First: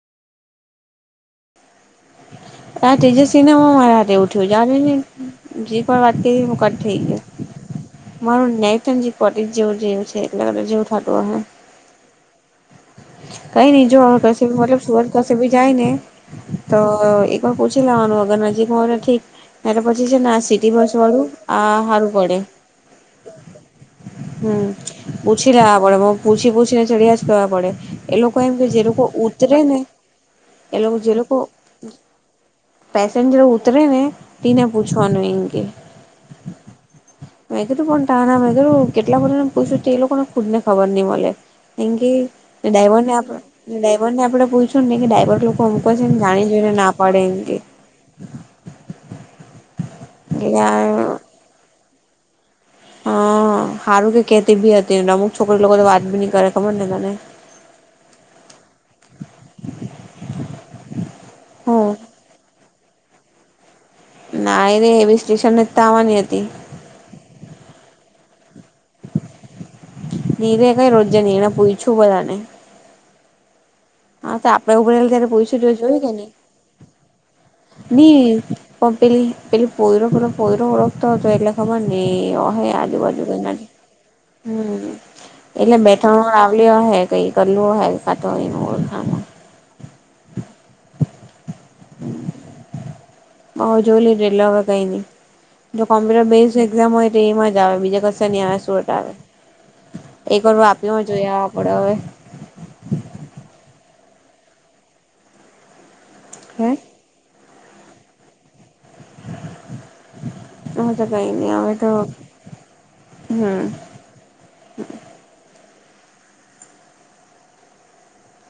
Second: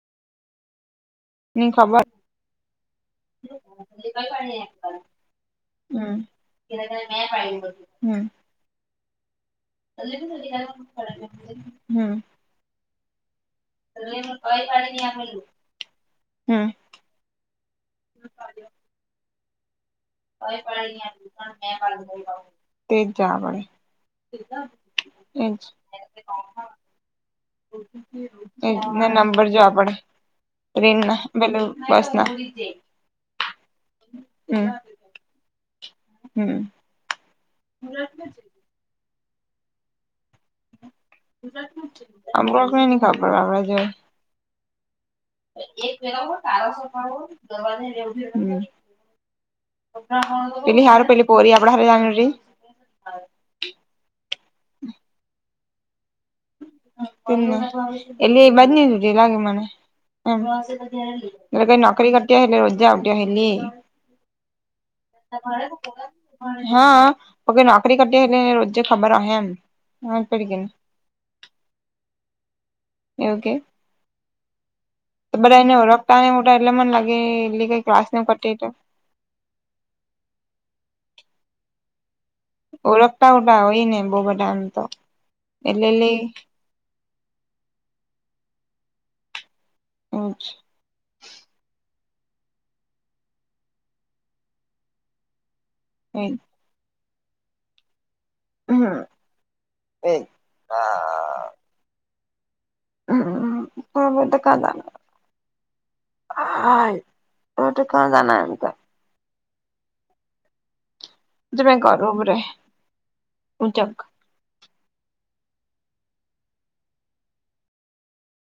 ની ખબર ત્યા તેજસ્વીને હું મારા હાથે એવું થયું જાવા દેની, જે પણ હમ વાત કરી હું કટ થઈ ગયો. હમ મારૂ નેટ પટી જ જેવું ગેલુ છે એટલે જેવું થતું અહે. હમ. કઈ ની જો કશે મતલબ સુરત કશે ભી જાય ને, હમ તો તો એક વાર પૂછી લેવાનું અગર નજીક હોય ને ઠીક. એટલે પછી છે ને આ સિટી બસ વાળું આ હારું પડે. તેજ જવા પડે હમ, એજ પૂછી લેવા પડે પૂછી પૂછીને ચડ્યા જ કરવા પડે. એ લોકો એમ કે એજ જે લોકો ના નંબર ઉતરે જોવા ને. પડે એ લોકો ટ્રેન જે ના લોકો પેલું બસ ના પેસેન્જર ઉતરે ને, તીને હમ પૂછ [unintelligible] હમ. મે કીધું પણ તારા વગર કેટલા બધા ને પુઈસુ તે લોકો ને હો ખુદ ને ખબર ની મળે. કેમ કે આમૂક [unintelligible] હમ ડ્રાઈવરને આપ ડ્રાઈવરને આપડે પૂછ્યું ને કે ડ્રાઈવર લોકો અમુક છે ને જાણી જોઈને ના પાડે એમ કે પેલી હારી પેલી હા પોરી આપડા હારું જ [unintelligible] હ અ હારું કે કેતી બી હતીને અમુક છોકરી લોકો તો વાત બી ની કરે ખબર ને તને. હ એટલે એ બાજ ની ઉતિ લાગે મને. અરે કઈ હમ નોકરી કરતી અહે એટલે રોજે આવતી અહે ને. નાય રે એબી સ્ટેશન જ તો આવવાની હતી. હ, અ અવે નોકરી કરતી અહે એટલે રોજે ખબર અહે એમ. નીરે કઈ રોજે ની એણે હો છુ બોલ આને. એવુ કે? હા તો આપડે ઉઘડેલું ત્યારે તો પૂયછું બધા તું એને એ જોયુ કે ઓળખતા ને ની? એટલે મને લાગે કઈ ક્લાસ ની ન કરતી એટલે પણ પેલી પેલી પોયરો પેલો પોયરો ઓળખતો હતો એટલે ખબર ની. હ એ આજુબાજુ ઓળખતા કોઈ ના ઓટા હોય ને બહુ બધા એમ તો હમ એટલે બે તણ વાર એટલે અહે કઈ કરેલું અહે કાતો એનો વર હાનો. અચ્છા. તો હો જોય લેજે એટલે હવે કઈ ની, જો કોમ્પ્યુટર બેઝ જો એક્ઝામ હોય તો એમાં જ આવે બીજે કશે ની આવે, સુરત આવે એક વાર વાપી મા- જોય આવા પડે હવે. હમ હે [unintelligible] [unintelligible] હ તો કઈ નહી, હવે તો હમ.